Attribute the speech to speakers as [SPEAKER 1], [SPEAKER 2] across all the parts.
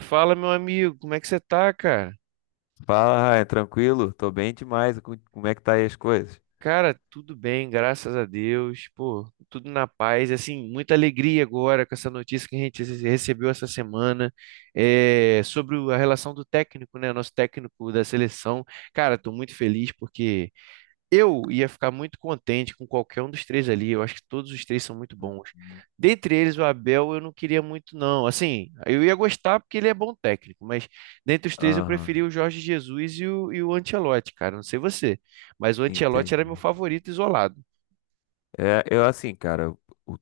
[SPEAKER 1] Fala, meu amigo, como é que você tá, cara?
[SPEAKER 2] Fala, Ryan, tranquilo? Tô bem demais. Como é que tá aí as coisas?
[SPEAKER 1] Cara, tudo bem, graças a Deus, pô, tudo na paz, assim, muita alegria agora com essa notícia que a gente recebeu essa semana, sobre a relação do técnico, né, nosso técnico da seleção. Cara, tô muito feliz porque eu ia ficar muito contente com qualquer um dos três ali. Eu acho que todos os três são muito bons.
[SPEAKER 2] Uhum.
[SPEAKER 1] Dentre eles, o Abel eu não queria muito, não. Assim, eu ia gostar porque ele é bom técnico, mas dentre os três eu preferi
[SPEAKER 2] Aham,
[SPEAKER 1] o Jorge Jesus e o Ancelotti, cara. Não sei você, mas o Ancelotti era meu
[SPEAKER 2] entendi.
[SPEAKER 1] favorito isolado.
[SPEAKER 2] É, eu assim, cara, o,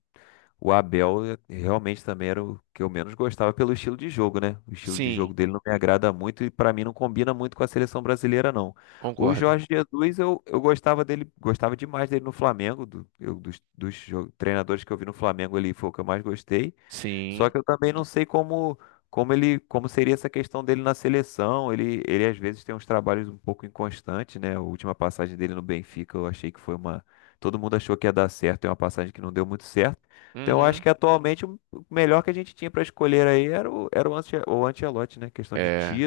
[SPEAKER 2] o Abel realmente também era o que eu menos gostava pelo estilo de jogo, né? O estilo de
[SPEAKER 1] Sim,
[SPEAKER 2] jogo dele não me agrada muito e pra mim não combina muito com a seleção brasileira, não. O
[SPEAKER 1] concordo.
[SPEAKER 2] Jorge Jesus, eu gostava dele, gostava demais dele no Flamengo, dos treinadores que eu vi no Flamengo ali, foi o que eu mais gostei. Só
[SPEAKER 1] Sim.
[SPEAKER 2] que eu também não sei como ele como seria essa questão dele na seleção. Ele às vezes tem uns trabalhos um pouco inconstantes, né? A última passagem dele no Benfica, eu achei que foi uma todo mundo achou que ia dar certo, é uma passagem que não deu muito certo. Então eu acho
[SPEAKER 1] Uhum.
[SPEAKER 2] que atualmente o melhor que a gente tinha para escolher aí era o o Ancelotti, né? Questão de
[SPEAKER 1] É,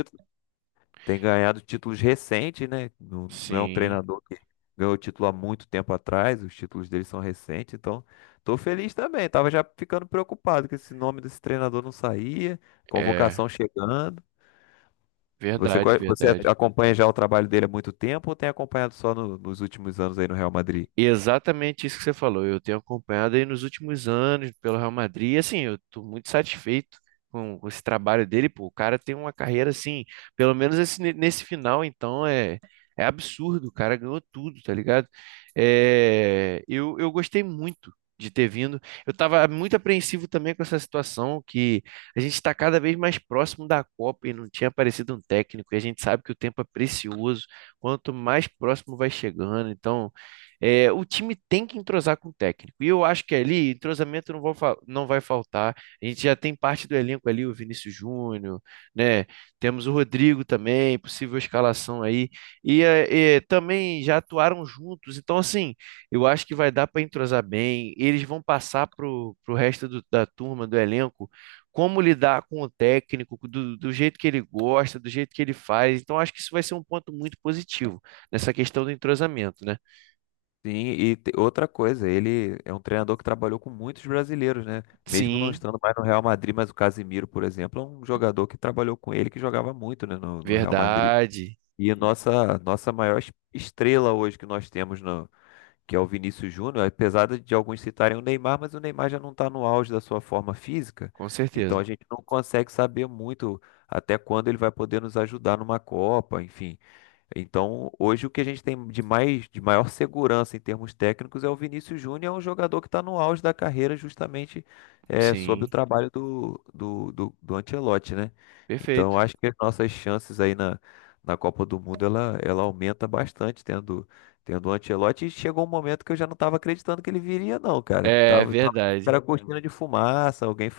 [SPEAKER 2] tem ganhado títulos recentes, né? Não, não é um
[SPEAKER 1] sim.
[SPEAKER 2] treinador que ganhou título há muito tempo atrás, os títulos dele são recentes, então tô feliz também. Tava já ficando preocupado que esse nome desse treinador não saía,
[SPEAKER 1] É,
[SPEAKER 2] convocação chegando. Você,
[SPEAKER 1] verdade,
[SPEAKER 2] você
[SPEAKER 1] verdade.
[SPEAKER 2] acompanha já o trabalho dele há muito tempo ou tem acompanhado só nos últimos anos aí no Real Madrid?
[SPEAKER 1] Exatamente isso que você falou. Eu tenho acompanhado aí nos últimos anos pelo Real Madrid. E assim, eu estou muito satisfeito com esse trabalho dele. Pô, o cara tem uma carreira assim, pelo menos nesse final, então é absurdo. O cara ganhou tudo, tá ligado? É, eu gostei muito de ter vindo. Eu estava muito apreensivo também com essa situação, que a gente está cada vez mais próximo da Copa e não tinha aparecido um técnico. E a gente sabe que o tempo é precioso, quanto mais próximo vai chegando. Então, é, o time tem que entrosar com o técnico. E eu acho que ali entrosamento não, não vai faltar. A gente já tem parte do elenco ali, o Vinícius Júnior, né? Temos o Rodrigo também, possível escalação aí. E, também já atuaram juntos. Então, assim, eu acho que vai dar para entrosar bem. Eles vão passar para o resto da turma, do elenco, como lidar com o técnico, do jeito que ele gosta, do jeito que ele faz. Então, acho que isso vai ser um ponto muito positivo nessa questão do entrosamento, né?
[SPEAKER 2] Sim, e outra coisa, ele é um treinador que trabalhou com muitos brasileiros, né? Mesmo não
[SPEAKER 1] Sim,
[SPEAKER 2] estando mais no Real Madrid, mas o Casimiro, por exemplo, é um jogador que trabalhou com ele, que jogava muito, né, no Real Madrid.
[SPEAKER 1] verdade.
[SPEAKER 2] E a nossa maior estrela hoje que nós temos, no, que é o Vinícius Júnior, apesar de alguns citarem o Neymar, mas o Neymar já não está no auge da sua forma física,
[SPEAKER 1] Com
[SPEAKER 2] então a
[SPEAKER 1] certeza.
[SPEAKER 2] gente não consegue saber muito até quando ele vai poder nos ajudar numa Copa, enfim. Então, hoje o que a gente tem de mais, de maior segurança em termos técnicos é o Vinícius Júnior, é um jogador que está no auge da carreira justamente é, sob o
[SPEAKER 1] Sim,
[SPEAKER 2] trabalho do Ancelotti, né? Então, eu
[SPEAKER 1] perfeito.
[SPEAKER 2] acho que as nossas chances aí na Copa do Mundo, ela aumenta bastante tendo o Ancelotti. E chegou um momento que eu já não estava acreditando que ele viria, não, cara.
[SPEAKER 1] É verdade.
[SPEAKER 2] Era cortina de fumaça, alguém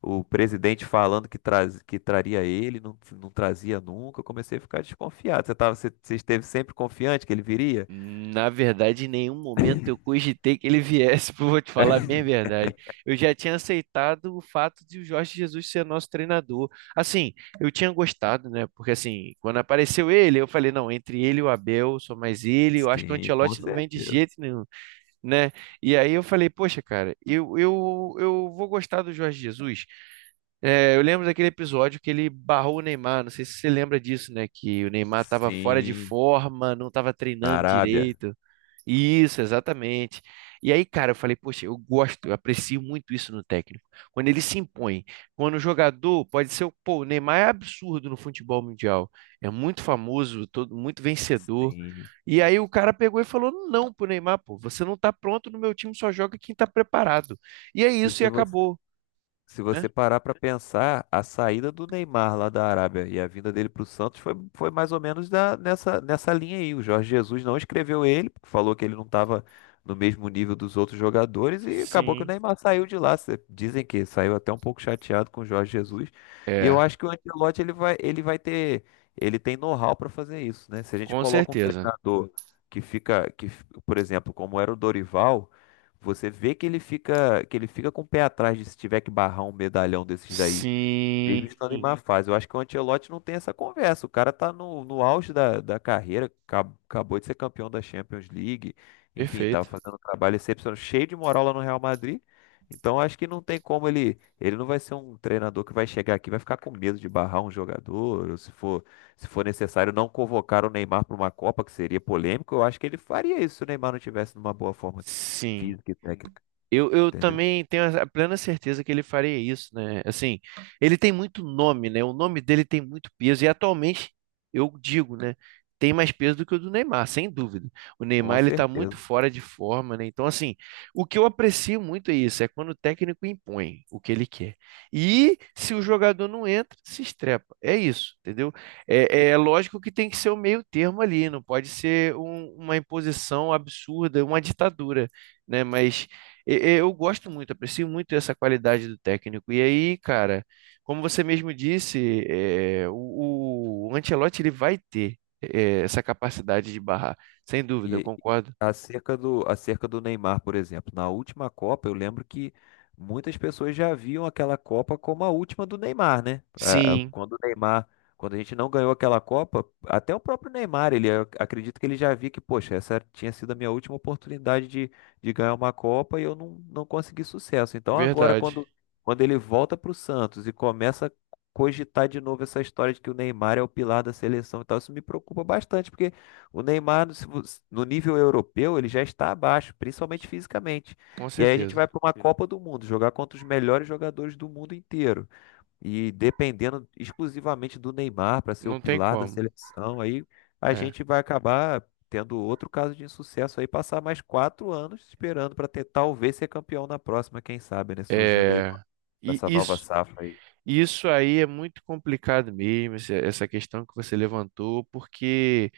[SPEAKER 2] o presidente falando que traria ele, não trazia nunca. Eu comecei a ficar desconfiado. Você esteve sempre confiante que ele viria?
[SPEAKER 1] Na verdade, em nenhum momento eu cogitei que ele viesse, vou te falar bem a verdade. Eu já tinha aceitado o fato de o Jorge Jesus ser nosso treinador. Assim, eu tinha gostado, né? Porque assim, quando apareceu ele, eu falei, não, entre ele e o Abel, só mais ele, eu acho que o
[SPEAKER 2] Sim, com
[SPEAKER 1] Ancelotti não vem de
[SPEAKER 2] certeza.
[SPEAKER 1] jeito nenhum, né? E aí eu falei, poxa, cara, eu vou gostar do Jorge Jesus. É, eu lembro daquele episódio que ele barrou o Neymar, não sei se você lembra disso, né? Que o Neymar estava fora de
[SPEAKER 2] Sim,
[SPEAKER 1] forma, não estava
[SPEAKER 2] na
[SPEAKER 1] treinando
[SPEAKER 2] Arábia.
[SPEAKER 1] direito. Isso, exatamente. E aí, cara, eu falei, poxa, eu gosto, eu aprecio muito isso no técnico. Quando ele se impõe, quando o jogador pode ser, pô, o Neymar é absurdo no futebol mundial, é muito famoso, todo, muito vencedor.
[SPEAKER 2] Sim.
[SPEAKER 1] E aí o cara pegou e falou, não, pro Neymar, pô, você não tá pronto, no meu time só joga quem tá preparado. E é
[SPEAKER 2] E
[SPEAKER 1] isso e
[SPEAKER 2] se você
[SPEAKER 1] acabou,
[SPEAKER 2] Se
[SPEAKER 1] né?
[SPEAKER 2] você parar para pensar, a saída do Neymar lá da Arábia e a vinda dele para o Santos foi mais ou menos nessa linha aí. O Jorge Jesus não escreveu ele, porque falou que ele não estava no mesmo nível dos outros jogadores e acabou que o
[SPEAKER 1] Sim.
[SPEAKER 2] Neymar saiu de lá. Dizem que saiu até um pouco chateado com o Jorge Jesus. E eu
[SPEAKER 1] É.
[SPEAKER 2] acho que o Ancelotti ele vai ele tem know-how para fazer isso, né? Se a gente
[SPEAKER 1] Com
[SPEAKER 2] coloca um
[SPEAKER 1] certeza.
[SPEAKER 2] treinador que fica, que, f- por exemplo, como era o Dorival você vê que que ele fica com o pé atrás de se tiver que barrar um medalhão desses daí mesmo estando em
[SPEAKER 1] Sim.
[SPEAKER 2] má fase. Eu acho que o Ancelotti não tem essa conversa. O cara tá no auge da carreira, acabou de ser campeão da Champions League. Enfim, tava
[SPEAKER 1] Perfeito.
[SPEAKER 2] fazendo um trabalho excepcional, cheio de moral lá no Real Madrid. Então acho que não tem como ele. Ele não vai ser um treinador que vai chegar aqui, e vai ficar com medo de barrar um jogador, ou se for necessário não convocar o Neymar para uma Copa, que seria polêmico. Eu acho que ele faria isso se o Neymar não tivesse numa boa forma
[SPEAKER 1] Sim.
[SPEAKER 2] física e técnica,
[SPEAKER 1] Eu
[SPEAKER 2] entendeu?
[SPEAKER 1] também tenho a plena certeza que ele faria isso, né? Assim, ele tem muito nome, né? O nome dele tem muito peso e atualmente eu digo, né? Tem mais peso do que o do Neymar, sem dúvida. O Neymar
[SPEAKER 2] Com
[SPEAKER 1] ele tá muito
[SPEAKER 2] certeza.
[SPEAKER 1] fora de forma, né? Então, assim, o que eu aprecio muito é isso, é quando o técnico impõe o que ele quer. E se o jogador não entra, se estrepa. É isso, entendeu? É, é lógico que tem que ser o meio termo ali, não pode ser uma imposição absurda, uma ditadura, né? Mas eu gosto muito, aprecio muito essa qualidade do técnico. E aí, cara, como você mesmo disse, o Ancelotti ele vai ter essa capacidade de barrar, sem dúvida, eu
[SPEAKER 2] E
[SPEAKER 1] concordo.
[SPEAKER 2] acerca do Neymar, por exemplo, na última Copa, eu lembro que muitas pessoas já viam aquela Copa como a última do Neymar, né?
[SPEAKER 1] Sim,
[SPEAKER 2] Quando o quando a gente não ganhou aquela Copa, até o próprio Neymar, ele eu acredito que ele já via que, poxa, essa tinha sido a minha última oportunidade de ganhar uma Copa e eu não consegui sucesso. Então agora,
[SPEAKER 1] verdade,
[SPEAKER 2] quando ele volta para o Santos e começa a cogitar de novo essa história de que o Neymar é o pilar da seleção e tal, isso me preocupa bastante, porque o Neymar, se vo- no nível europeu, ele já está abaixo, principalmente fisicamente.
[SPEAKER 1] com
[SPEAKER 2] E aí a gente
[SPEAKER 1] certeza.
[SPEAKER 2] vai para uma Copa do Mundo, jogar contra os melhores jogadores do mundo inteiro. E dependendo exclusivamente do Neymar para ser o
[SPEAKER 1] Não tem
[SPEAKER 2] pilar da
[SPEAKER 1] como.
[SPEAKER 2] seleção, aí a
[SPEAKER 1] É,
[SPEAKER 2] gente vai acabar tendo outro caso de insucesso aí, passar mais 4 anos esperando para ter talvez ser campeão na próxima, quem sabe, né? Surgindo aí com
[SPEAKER 1] é, e
[SPEAKER 2] essa nova
[SPEAKER 1] isso,
[SPEAKER 2] safra aí.
[SPEAKER 1] isso aí é muito complicado mesmo, essa questão que você levantou, porque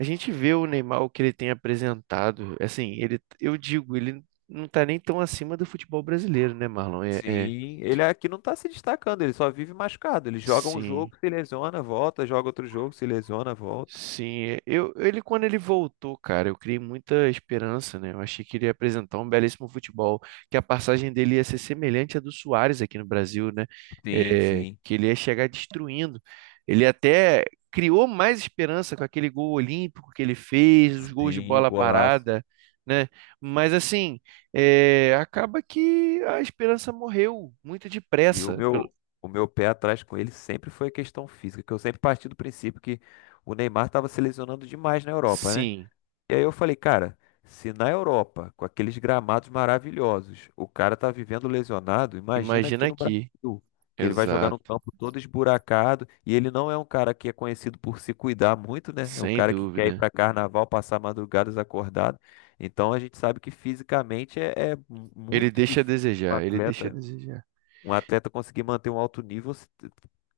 [SPEAKER 1] a gente vê o Neymar, o que ele tem apresentado, assim, ele, eu digo, ele não tá nem tão acima do futebol brasileiro, né, Marlon?
[SPEAKER 2] Sim, ele aqui não tá se destacando, ele só vive machucado. Ele joga um
[SPEAKER 1] Sim.
[SPEAKER 2] jogo, se lesiona, volta, joga outro jogo, se lesiona, volta.
[SPEAKER 1] Sim, é, ele quando ele voltou, cara, eu criei muita esperança, né? Eu achei que ele ia apresentar um belíssimo futebol, que a passagem dele ia ser semelhante à do Suárez aqui no Brasil, né?
[SPEAKER 2] Sim,
[SPEAKER 1] É,
[SPEAKER 2] sim.
[SPEAKER 1] que ele ia chegar destruindo. Ele até criou mais esperança com aquele gol olímpico que ele fez, os gols de
[SPEAKER 2] Sim, o
[SPEAKER 1] bola
[SPEAKER 2] golaço.
[SPEAKER 1] parada, né? Mas assim, é, acaba que a esperança morreu muito
[SPEAKER 2] E o
[SPEAKER 1] depressa. Pelo...
[SPEAKER 2] o meu pé atrás com ele sempre foi a questão física, que eu sempre parti do princípio que o Neymar estava se lesionando demais na Europa, né?
[SPEAKER 1] Sim,
[SPEAKER 2] E aí eu falei, cara, se na Europa, com aqueles gramados maravilhosos, o cara tá vivendo lesionado, imagina
[SPEAKER 1] imagina
[SPEAKER 2] aqui no
[SPEAKER 1] aqui.
[SPEAKER 2] Brasil, que ele vai jogar num
[SPEAKER 1] Exato,
[SPEAKER 2] campo todo esburacado, e ele não é um cara que é conhecido por se cuidar muito, né? É um
[SPEAKER 1] sem
[SPEAKER 2] cara que quer ir
[SPEAKER 1] dúvida.
[SPEAKER 2] para carnaval, passar madrugadas acordado. Então a gente sabe que fisicamente é
[SPEAKER 1] Ele
[SPEAKER 2] muito
[SPEAKER 1] deixa a
[SPEAKER 2] difícil um
[SPEAKER 1] desejar, ele deixa a
[SPEAKER 2] atleta
[SPEAKER 1] desejar.
[SPEAKER 2] um atleta conseguir manter um alto nível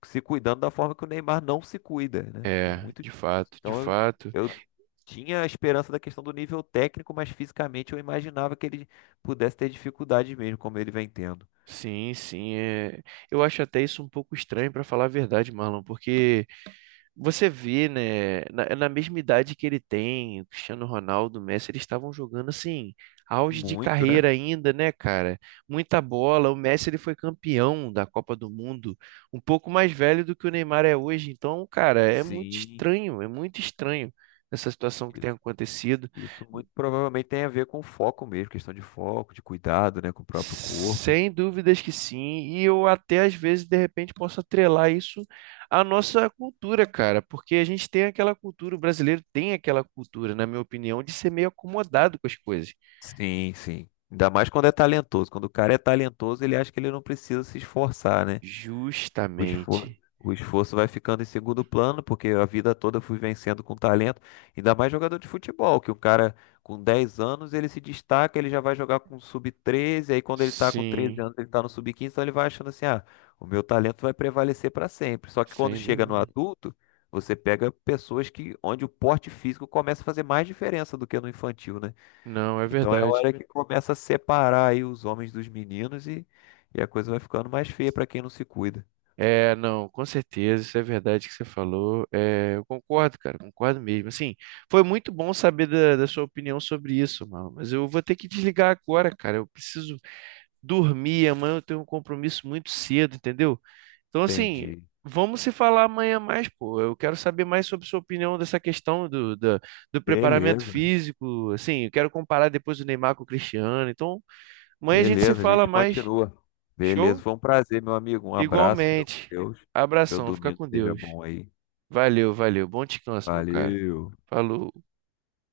[SPEAKER 2] se cuidando da forma que o Neymar não se cuida, né? É
[SPEAKER 1] É,
[SPEAKER 2] muito.
[SPEAKER 1] de fato, de
[SPEAKER 2] Então
[SPEAKER 1] fato.
[SPEAKER 2] eu tinha a esperança da questão do nível técnico, mas fisicamente eu imaginava que ele pudesse ter dificuldades mesmo, como ele vem tendo.
[SPEAKER 1] Sim, sim. é. Eu acho até isso um pouco estranho, para falar a verdade, Marlon, porque você vê, né, na mesma idade que ele tem, o Cristiano Ronaldo, o Messi, eles estavam jogando assim, auge de
[SPEAKER 2] Muito, né?
[SPEAKER 1] carreira ainda, né, cara? Muita bola. O Messi, ele foi campeão da Copa do Mundo, um pouco mais velho do que o Neymar é hoje. Então, cara,
[SPEAKER 2] Sim,
[SPEAKER 1] é muito estranho essa situação que tem
[SPEAKER 2] isso,
[SPEAKER 1] acontecido.
[SPEAKER 2] isso muito provavelmente tem a ver com foco mesmo, questão de foco, de cuidado, né, com o próprio corpo.
[SPEAKER 1] Sem dúvidas que sim, e eu até às vezes de repente posso atrelar isso à nossa cultura, cara, porque a gente tem aquela cultura, o brasileiro tem aquela cultura, na minha opinião, de ser meio acomodado com as coisas.
[SPEAKER 2] Sim, sim. Ainda mais quando é talentoso. Quando o cara é talentoso, ele acha que ele não precisa se esforçar, né?
[SPEAKER 1] Justamente.
[SPEAKER 2] O esforço vai ficando em segundo plano, porque a vida toda eu fui vencendo com talento, ainda mais jogador de futebol, que o cara com 10 anos ele se destaca, ele já vai jogar com sub 13 aí quando ele tá com 13
[SPEAKER 1] Sim,
[SPEAKER 2] anos ele tá no sub 15 então ele vai achando assim, ah, o meu talento vai prevalecer para sempre. Só que quando
[SPEAKER 1] sem
[SPEAKER 2] chega no
[SPEAKER 1] dúvida.
[SPEAKER 2] adulto, você pega pessoas que onde o porte físico começa a fazer mais diferença do que no infantil, né?
[SPEAKER 1] Não, é
[SPEAKER 2] Então é a
[SPEAKER 1] verdade.
[SPEAKER 2] hora que começa a separar aí os homens dos meninos e a coisa vai ficando mais feia para quem não se cuida.
[SPEAKER 1] É, não, com certeza, isso é verdade que você falou. É, eu concordo, cara, concordo mesmo. Assim, foi muito bom saber da sua opinião sobre isso, mano, mas eu vou ter que desligar agora, cara, eu preciso dormir, amanhã eu tenho um compromisso muito cedo, entendeu? Então, assim,
[SPEAKER 2] Entendi.
[SPEAKER 1] vamos se falar amanhã mais, pô. Eu quero saber mais sobre sua opinião dessa questão do preparamento
[SPEAKER 2] Beleza,
[SPEAKER 1] físico, assim, eu quero comparar depois o Neymar com o Cristiano. Então, amanhã a gente se
[SPEAKER 2] beleza, a
[SPEAKER 1] fala
[SPEAKER 2] gente
[SPEAKER 1] mais.
[SPEAKER 2] continua. Beleza,
[SPEAKER 1] Show?
[SPEAKER 2] foi um prazer, meu amigo. Um abraço, fica com
[SPEAKER 1] Igualmente.
[SPEAKER 2] Deus. Seu
[SPEAKER 1] Abração, fica
[SPEAKER 2] domingo
[SPEAKER 1] com
[SPEAKER 2] seja
[SPEAKER 1] Deus.
[SPEAKER 2] bom aí.
[SPEAKER 1] Valeu, valeu. Bom descanso, meu caro.
[SPEAKER 2] Valeu.
[SPEAKER 1] Falou.